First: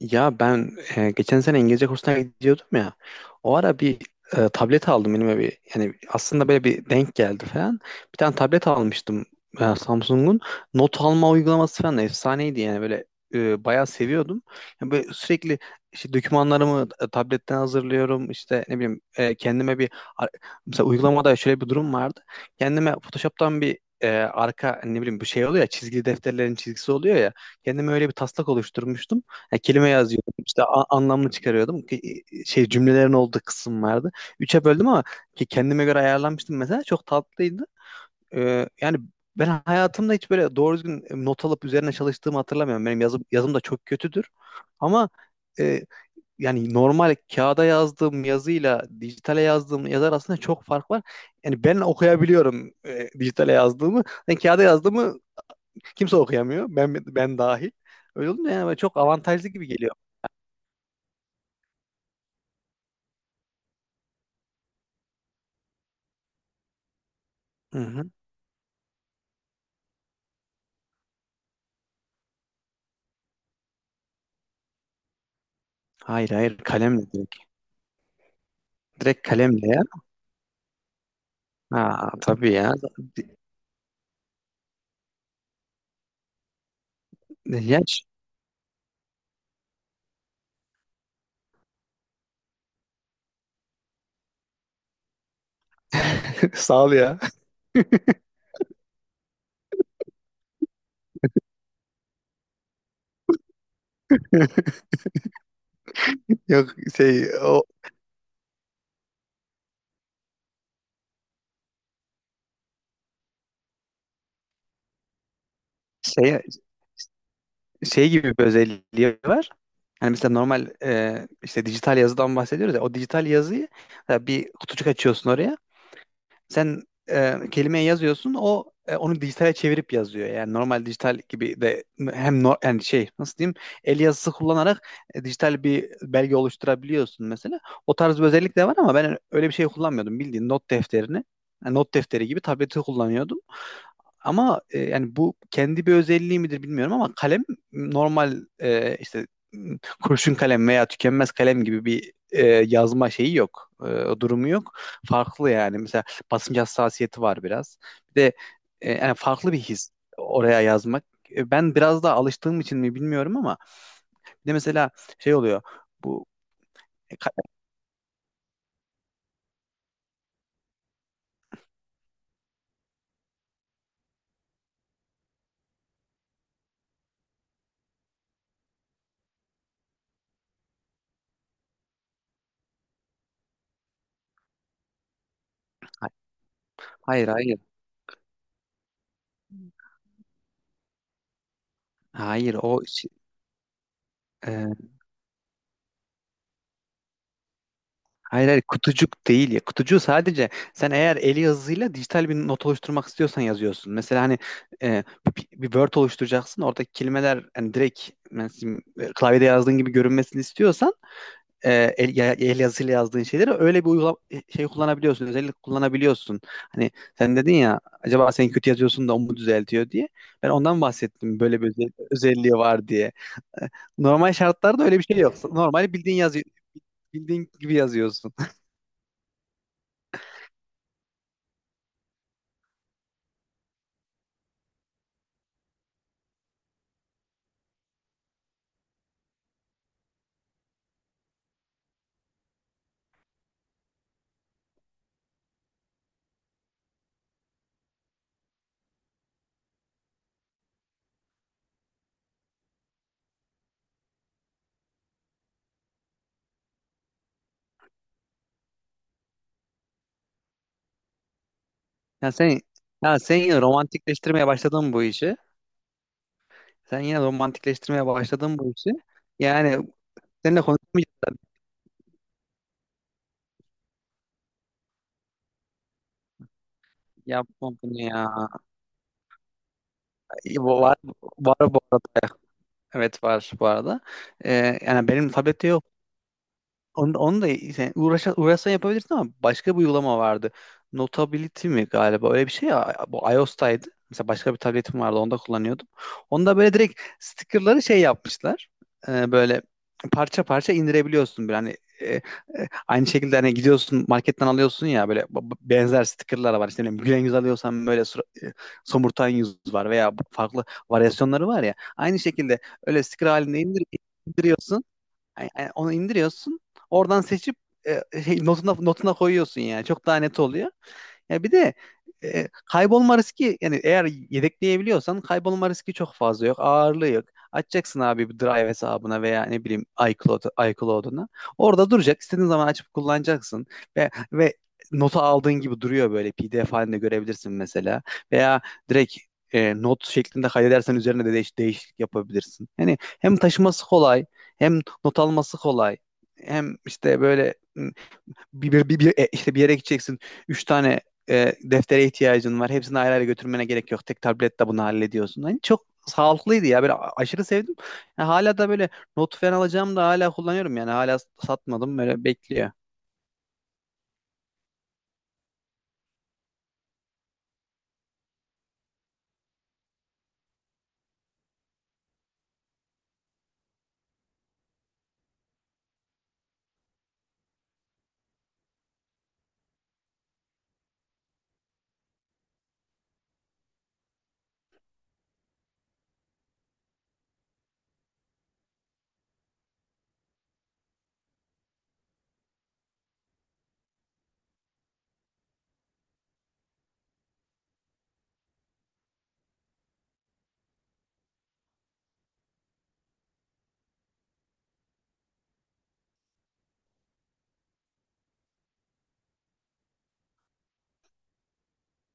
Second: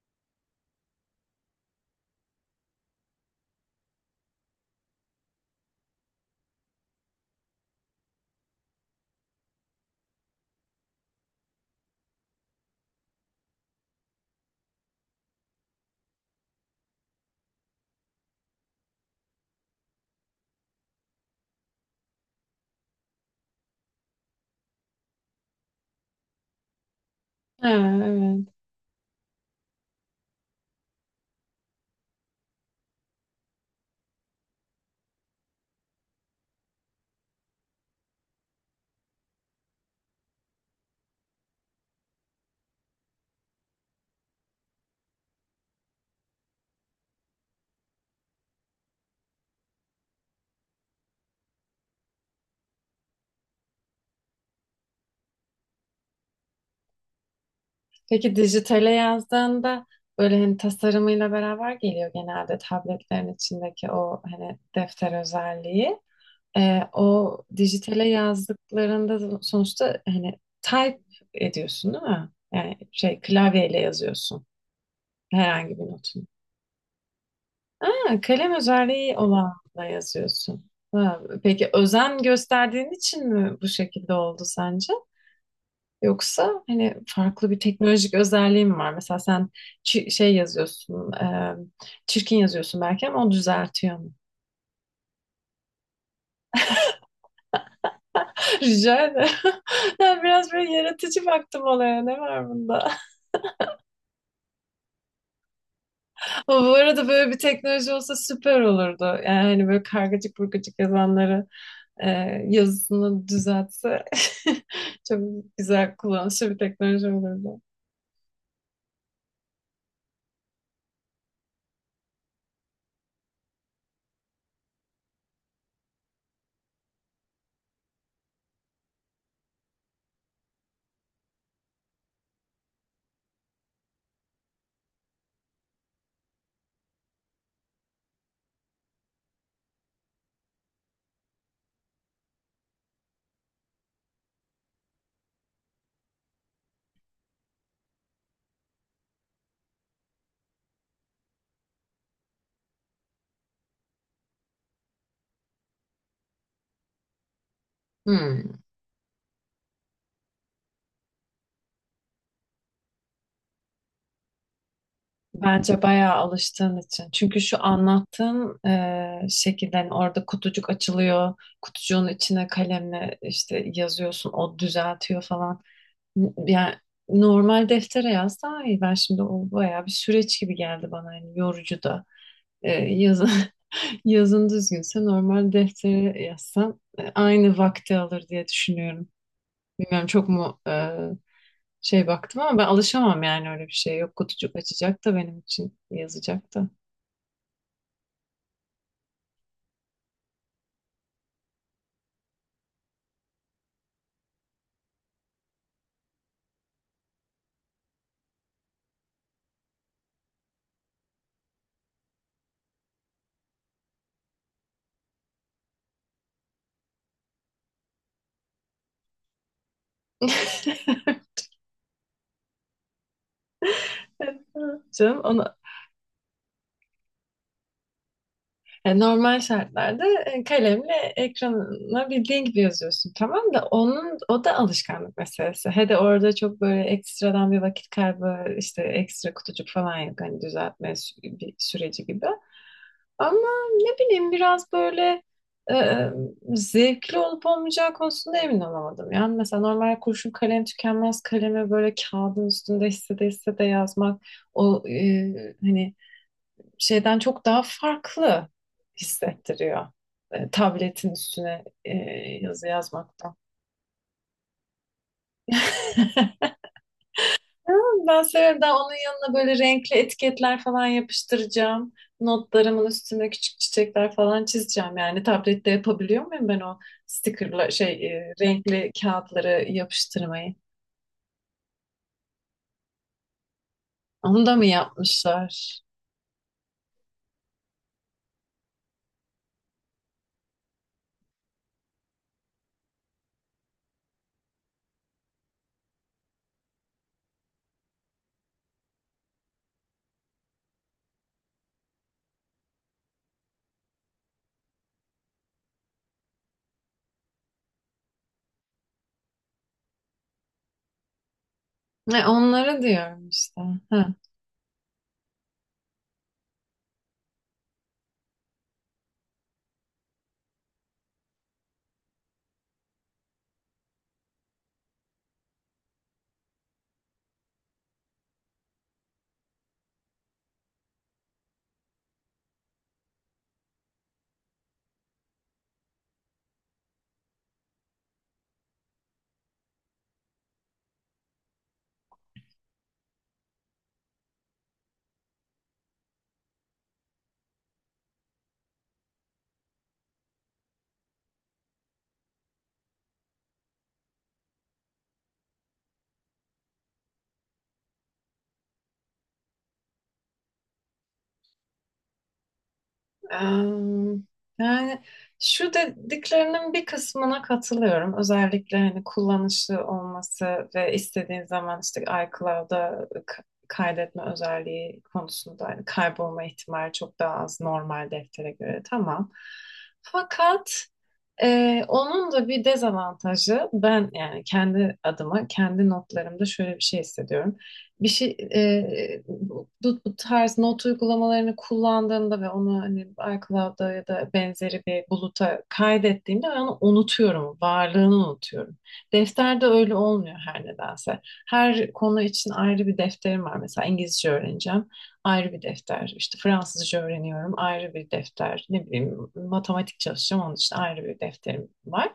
Ya ben geçen sene İngilizce kursuna gidiyordum ya. O ara bir tablet aldım elime bir. Yani aslında böyle bir denk geldi falan. Bir tane tablet almıştım, Samsung'un. Not alma uygulaması falan da efsaneydi yani böyle bayağı seviyordum. Yani böyle sürekli işte dokümanlarımı tabletten hazırlıyorum. İşte ne bileyim kendime bir ar- mesela uygulamada şöyle bir durum vardı. Kendime Photoshop'tan bir arka ne bileyim bir şey oluyor ya, çizgili defterlerin çizgisi oluyor ya. Ha, Kendime öyle bir evet. taslak oluşturmuştum. Ya kelime yazıyordum, işte anlamını çıkarıyordum. Şey, cümlelerin olduğu kısım vardı. Üçe böldüm, ama ki kendime göre ayarlanmıştım mesela, çok tatlıydı. Yani ben hayatımda hiç böyle doğru düzgün not alıp üzerine çalıştığımı hatırlamıyorum. Benim yazım, yazım da çok kötüdür. Ama e, yani normal kağıda yazdığım yazıyla dijitale yazdığım yazı arasında çok fark var. Yani ben okuyabiliyorum dijitale yazdığımı. Yani kağıda yazdığımı kimse okuyamıyor. Ben dahil. Öyle Peki olunca yani böyle dijitale çok avantajlı gibi yazdığında geliyor. böyle hani tasarımıyla beraber geliyor genelde tabletlerin içindeki o hani defter özelliği. O Hı dijitale hı. yazdıklarında sonuçta hani type ediyorsun değil mi? Yani şey klavyeyle yazıyorsun herhangi bir notunu. Hayır hayır, kalemle direkt. Ha, kalem özelliği Direkt kalemle ya. olanla yazıyorsun. Ha, peki Ha özen tabii ya. gösterdiğin için mi bu şekilde oldu sence? Yoksa hani farklı bir Ya ş- teknolojik özelliği mi var? Mesela sen şey yazıyorsun, çirkin yazıyorsun belki ama o düzeltiyor mu? Sağ ol ya. Rica ederim. Ben biraz böyle yaratıcı baktım olaya. Ne var bunda? Ama bu Yok, arada şey böyle bir o teknoloji olsa süper olurdu. Yani hani böyle kargacık burgacık yazanları e, yazısını düzeltse çok güzel şey, kullanışlı bir teknoloji olurdu. şey gibi bir özelliği var. Yani mesela normal, işte dijital yazıdan bahsediyoruz ya. O dijital yazıyı mesela bir kutucuk açıyorsun oraya. Sen kelimeyi yazıyorsun, o onu dijitale çevirip yazıyor. Yani normal dijital gibi de hem yani şey, nasıl diyeyim, el yazısı kullanarak dijital bir belge oluşturabiliyorsun mesela. O tarz bir özellik de var, ama ben öyle bir şey kullanmıyordum. Bildiğin not defterini, yani not defteri gibi tableti kullanıyordum. Ama yani bu kendi bir özelliği midir bilmiyorum, ama kalem normal işte kurşun kalem veya tükenmez kalem gibi bir yazma şeyi yok. E, durumu yok. Farklı yani. Mesela basınç hassasiyeti var biraz. Bir de Hmm. Yani farklı bir his oraya yazmak. E, ben biraz daha alıştığım için mi bilmiyorum, ama bir de mesela şey oluyor. Bence bayağı Bu alıştığın için. e, ka- Çünkü şu anlattığın şekilde hani orada kutucuk açılıyor. Kutucuğun içine kalemle işte yazıyorsun. O düzeltiyor falan. Yani normal deftere yaz daha iyi. Ben şimdi o bayağı bir süreç gibi geldi bana. Yani yorucu da. E, yazın, yazın düzgünse normal deftere yazsan hayır aynı hayır. vakti alır diye düşünüyorum. Bilmiyorum çok mu şey baktım Hayır ama ben o şey, alışamam yani öyle bir şey. Yok kutucuk e, açacak da benim için yazacak da. hayır hayır, kutucuk değil ya. Kutucuğu sadece sen eğer eli yazısıyla dijital bir not oluşturmak istiyorsan yazıyorsun. Mesela hani e, bir Word oluşturacaksın. Oradaki kelimeler hani direkt mesela, klavyede yazdığın gibi görünmesini istiyorsan, e, el yazısıyla yazdığın şeyleri öyle bir şey kullanabiliyorsun. Özellik kullanabiliyorsun. Hani sen dedin ya, acaba sen kötü yazıyorsun da o mu düzeltiyor diye. Ben ondan bahsettim, böyle bir özelliği var diye. E, normal şartlarda öyle bir şey Canım yok. onu. Normal bildiğin yazı bildiğin gibi yazıyorsun. Normal şartlarda kalemle ekrana bildiğin gibi yazıyorsun tamam da onun o da alışkanlık meselesi. He de orada çok böyle ekstradan bir vakit kaybı işte ekstra kutucuk falan yok, hani düzeltme bir süreci gibi. Ama ne bileyim biraz böyle e, zevkli olup olmayacağı konusunda emin olamadım. Yani mesela normal kurşun kalem tükenmez kalemi böyle kağıdın üstünde hissede hissede yazmak hani şeyden çok daha farklı hissettiriyor. Tabletin üstüne Ya sen yazı ya yazmaktan. sen yine romantikleştirmeye başladın bu işi. Sen yine Ama romantikleştirmeye ben başladın severim, daha bu işi. onun yanına böyle Yani renkli seninle etiketler falan konuşmayacağım. yapıştıracağım. Notlarımın üstüne küçük çiçekler falan çizeceğim. Yani tablette yapabiliyor muyum ben o stickerla Yapma şey bunu ya. renkli kağıtları yapıştırmayı? Var, var bu arada. Evet, var bu arada. Onu da mı Yani benim tablette yapmışlar? yok. Onu da yani uğraşsan yapabilirsin, ama başka bir uygulama vardı. Notability mi galiba, öyle bir şey ya. Bu iOS'taydı. Mesela başka bir tabletim vardı, onda kullanıyordum. Onda böyle direkt stickerları şey yapmışlar. Böyle parça parça indirebiliyorsun. Böyle hani aynı şekilde hani gidiyorsun marketten alıyorsun ya, böyle benzer stickerlar var. İşte ne bileyim, gülen yüz alıyorsan böyle somurtan yüz var veya farklı varyasyonları var ya. Aynı Ne, şekilde onları öyle sticker diyorum halinde işte. Ha. indiriyorsun. Yani onu indiriyorsun. Oradan seçip notuna koyuyorsun yani. Çok daha net oluyor. Ya bir de kaybolma riski, yani eğer yedekleyebiliyorsan kaybolma riski çok fazla yok. Ağırlığı yok. Açacaksın abi bir Drive hesabına veya ne bileyim iCloud, iCloud'una. Orada duracak. İstediğin zaman açıp kullanacaksın. Ve notu aldığın gibi duruyor, böyle PDF halinde görebilirsin mesela. Veya direkt not şeklinde kaydedersen üzerine de değişiklik yapabilirsin. Yani hem taşıması kolay, hem not alması kolay, hem işte böyle işte bir yere gideceksin. Üç tane deftere ihtiyacın var. Hepsini ayrı ayrı götürmene gerek yok. Tek tabletle bunu hallediyorsun. Hani çok sağlıklıydı ya. Böyle aşırı sevdim. Yani hala da böyle not falan alacağım da hala kullanıyorum yani. Hala satmadım. Böyle bekliyor. Em, Yani şu dediklerinin bir kısmına katılıyorum. Özellikle hani kullanışlı olması ve istediğin zaman işte iCloud'a kaydetme özelliği konusunda hani kaybolma ihtimali çok daha az normal deftere göre, tamam. Fakat onun da bir dezavantajı, ben yani kendi adıma kendi notlarımda şöyle bir şey hissediyorum. Bir şey e, bu, bu tarz not uygulamalarını kullandığımda ve onu hani iCloud'da ya da benzeri bir buluta kaydettiğimde ben onu unutuyorum, varlığını unutuyorum. Defterde öyle olmuyor her nedense. Her konu için ayrı bir defterim var. Mesela İngilizce öğreneceğim ayrı bir defter. İşte Fransızca öğreniyorum ayrı bir defter. Ne bileyim matematik çalışacağım onun için ayrı bir defterim var.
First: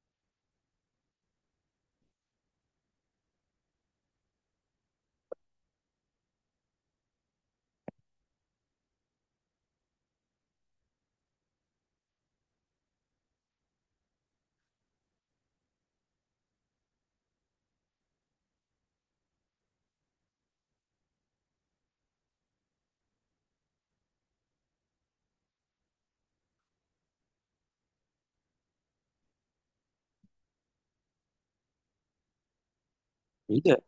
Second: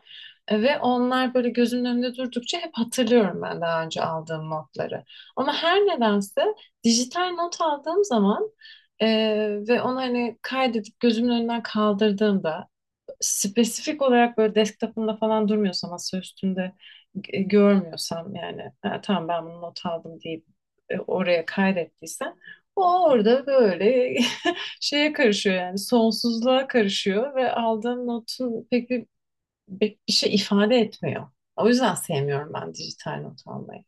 Ve onlar böyle gözümün önünde durdukça hep hatırlıyorum ben daha önce aldığım notları. Ama her nedense dijital not aldığım zaman e, ve onu hani kaydedip gözümün önünden kaldırdığımda, spesifik olarak böyle desktop'ımda falan durmuyorsa, masa üstünde görmüyorsam, yani "Ha, tamam ben bunu not aldım" deyip oraya kaydettiysem, o orada böyle şeye karışıyor, yani sonsuzluğa karışıyor ve aldığım notun pek bir şey ifade etmiyor. O yüzden sevmiyorum ben dijital not İyi de almayı.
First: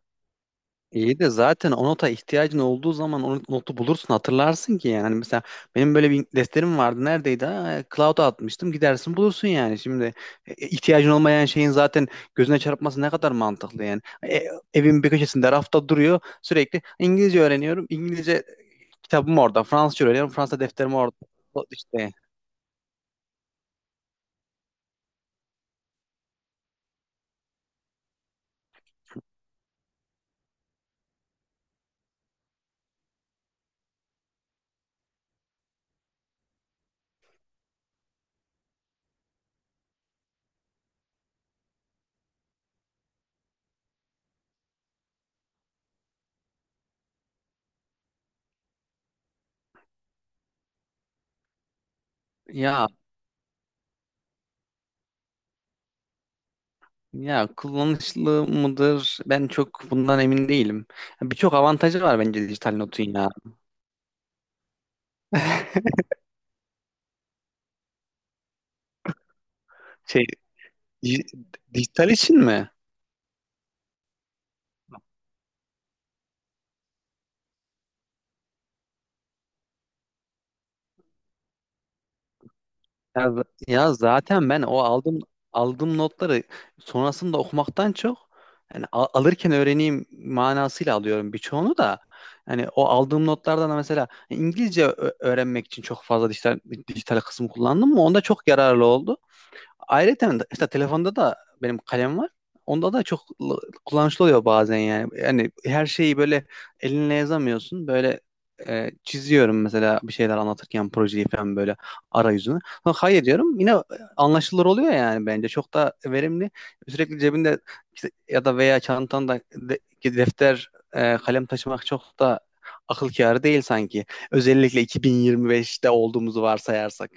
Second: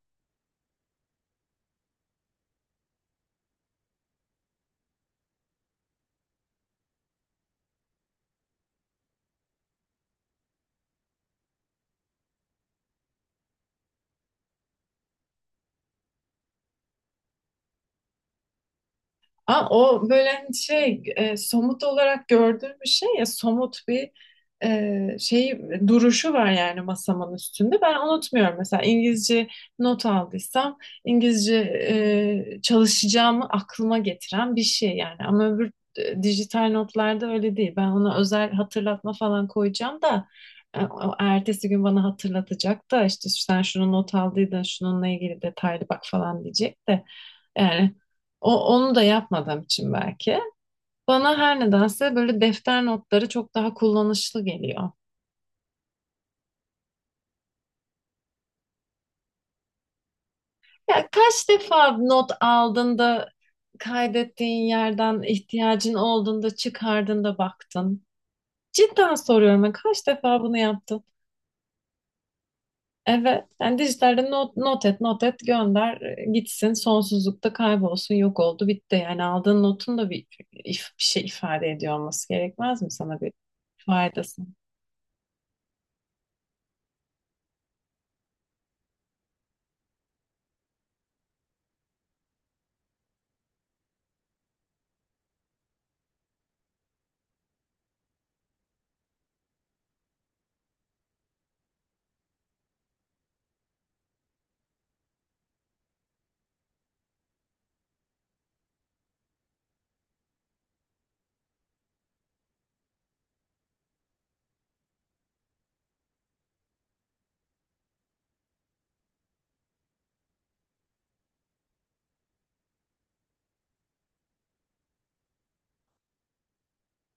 İyi de zaten o nota ihtiyacın olduğu zaman o notu bulursun, hatırlarsın ki yani. Hani mesela benim böyle bir defterim vardı, neredeydi? Ha, cloud'a atmıştım, gidersin bulursun yani. Şimdi ihtiyacın olmayan şeyin zaten gözüne çarpması ne kadar mantıklı yani. E, evin bir köşesinde rafta duruyor sürekli, İngilizce öğreniyorum İngilizce kitabım orada, Aa, Fransızca o böyle öğreniyorum hani Fransa defterim şey orada. O somut işte olarak gördüğüm bir şey ya, somut bir e, şey duruşu var yani masamın üstünde. Ben unutmuyorum mesela İngilizce not aldıysam İngilizce çalışacağımı aklıma getiren bir şey yani. Ama öbür dijital notlarda öyle değil. Ben ona özel hatırlatma falan koyacağım da o ertesi gün bana hatırlatacak da işte sen şunu not aldıydın, şununla ilgili detaylı bak falan diyecek de. Yani onu da yapmadığım için belki. Bana her nedense böyle defter ya notları çok daha kullanışlı geliyor. ya kullanışlı mıdır ben çok bundan emin değilim. Ya kaç Birçok defa avantajı var not bence dijital aldın notun da ya. kaydettiğin yerden ihtiyacın olduğunda çıkardın da baktın. Cidden soruyorum, ben kaç Şey defa bunu yaptın? Di- Dijital için mi? Evet. Yani dijitalde not, not et, not et, gönder, gitsin, sonsuzlukta kaybolsun, yok oldu, bitti. Yani aldığın notun da bir, if- bir şey ifade ediyor olması gerekmez mi, sana bir Ya faydası? zaten ben o aldığım notları sonrasında okumaktan çok, yani alırken öğreneyim manasıyla alıyorum birçoğunu da. Yani o aldığım notlardan da mesela İngilizce öğrenmek için çok fazla dijital kısım kullandım mı? Onda çok yararlı oldu. Ayrıca işte telefonda da benim kalem var. Onda da çok kullanışlı oluyor bazen yani. Yani her şeyi böyle elinle yazamıyorsun. Böyle çiziyorum mesela, bir şeyler anlatırken projeyi falan böyle arayüzünü. Ha, hayır diyorum, yine anlaşılır oluyor yani bence. Çok da verimli. Sürekli cebinde işte, ya da veya çantanda defter, kalem taşımak çok da akıl kârı değil sanki. Özellikle 2025'te olduğumuzu varsayarsak.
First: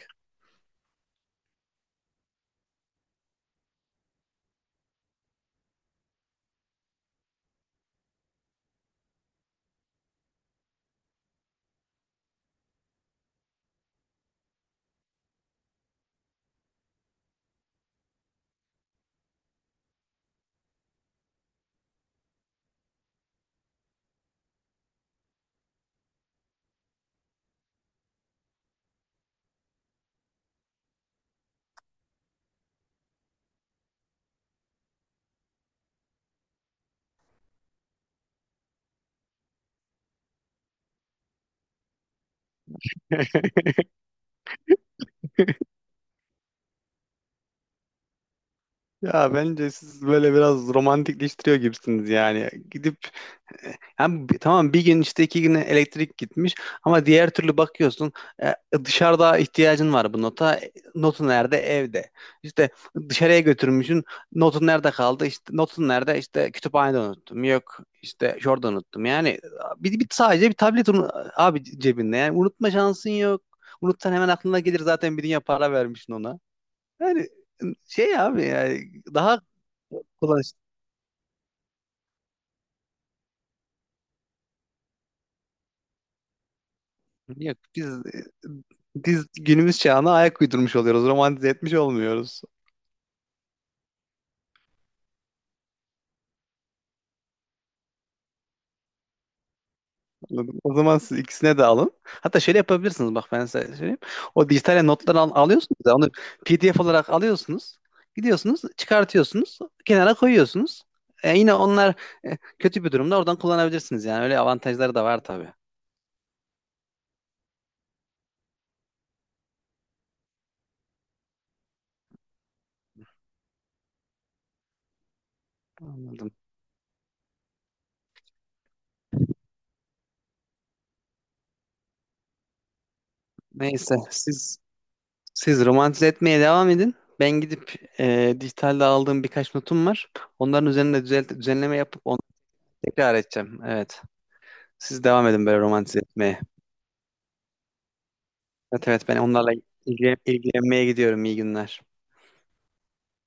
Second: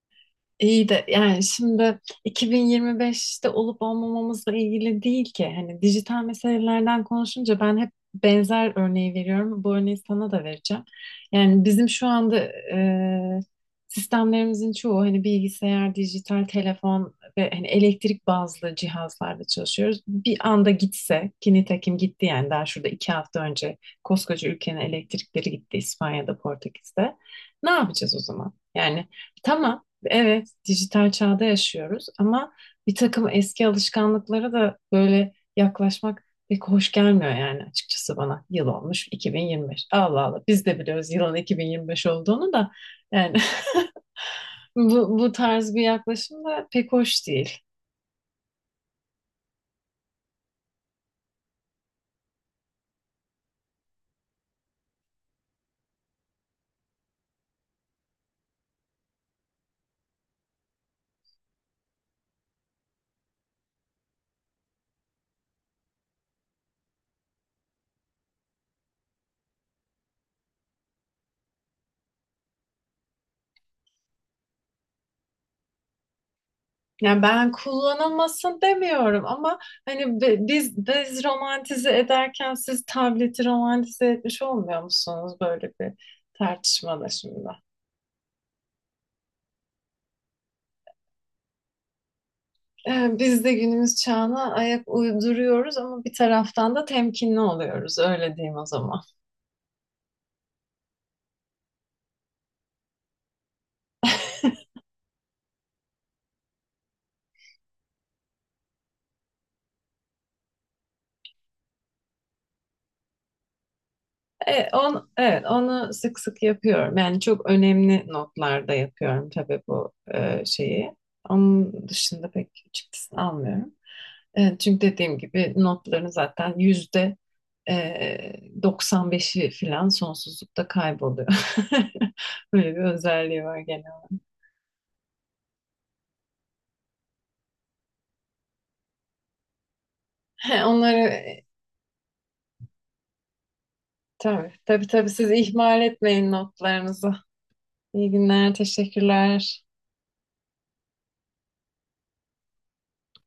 İyi de yani şimdi 2025'te olup olmamamızla ilgili değil ki. Hani dijital meselelerden konuşunca ben hep benzer örneği veriyorum. Bu örneği sana da vereceğim. Yani bizim şu anda e, sistemlerimizin çoğu hani bilgisayar, dijital telefon ve hani elektrik bazlı cihazlarda çalışıyoruz. Bir anda gitse, ki nitekim gitti, yani daha şurada iki hafta önce koskoca ülkenin elektrikleri gitti İspanya'da, Portekiz'de. Ne yapacağız o zaman? Yani tamam, evet, dijital çağda yaşıyoruz ama bir takım eski alışkanlıklara da böyle yaklaşmak pek hoş gelmiyor yani, açıkçası bana. Yıl olmuş 2025. Allah Allah, biz de biliyoruz yılın 2025 olduğunu da yani bu tarz bir yaklaşım da pek hoş değil. Ya bence siz böyle biraz romantikleştiriyor gibisiniz yani. Gidip yani tamam, bir gün işte iki güne elektrik gitmiş, ama diğer türlü bakıyorsun e, dışarıda ihtiyacın var bu nota. E, notu nerede? Evde. İşte dışarıya götürmüşsün. Notun nerede kaldı? İşte notun nerede? İşte kütüphanede unuttum. Yok işte şurada unuttum. Yani bir, bir sadece bir tablet, abi cebinde. Yani unutma şansın yok. Unutsan hemen aklına gelir zaten, bir dünya para vermişsin ona. Yani Yani ben şey abi, kullanılmasın yani demiyorum daha ama hani kolay. biz romantize ederken siz tableti romantize etmiş olmuyor musunuz böyle bir tartışmada şimdi? Yok, biz günümüz çağına ayak uydurmuş oluyoruz. Romantize etmiş olmuyoruz. Biz de günümüz çağına ayak uyduruyoruz ama bir taraftan da temkinli oluyoruz, öyle diyeyim o zaman. Anladın mı? O zaman siz ikisine de alın. Hatta şöyle yapabilirsiniz, bak ben size söyleyeyim. O dijital notları alıyorsunuz da onu PDF olarak alıyorsunuz. Gidiyorsunuz, çıkartıyorsunuz, kenara koyuyorsunuz. E, yine onlar kötü bir durumda oradan kullanabilirsiniz yani. Öyle avantajları da var evet, tabii. onu sık sık yapıyorum. Yani çok önemli notlarda yapıyorum tabii bu şeyi. Onun dışında pek çıktısını almıyorum. Çünkü dediğim gibi notların Anladım. zaten yüzde e, 95'i filan sonsuzlukta kayboluyor. Böyle bir özelliği var genel. Neyse siz Siz romantize etmeye devam edin. Ben gidip dijitalde aldığım birkaç notum var. He, Onların üzerinde onları. Düzenleme yapıp onu tekrar edeceğim. Evet. Tabii, tabii, Siz tabii devam siz edin böyle ihmal romantize etmeyin etmeye. notlarınızı. İyi günler, Evet, evet, ben onlarla teşekkürler. İlgilenmeye gidiyorum. İyi günler.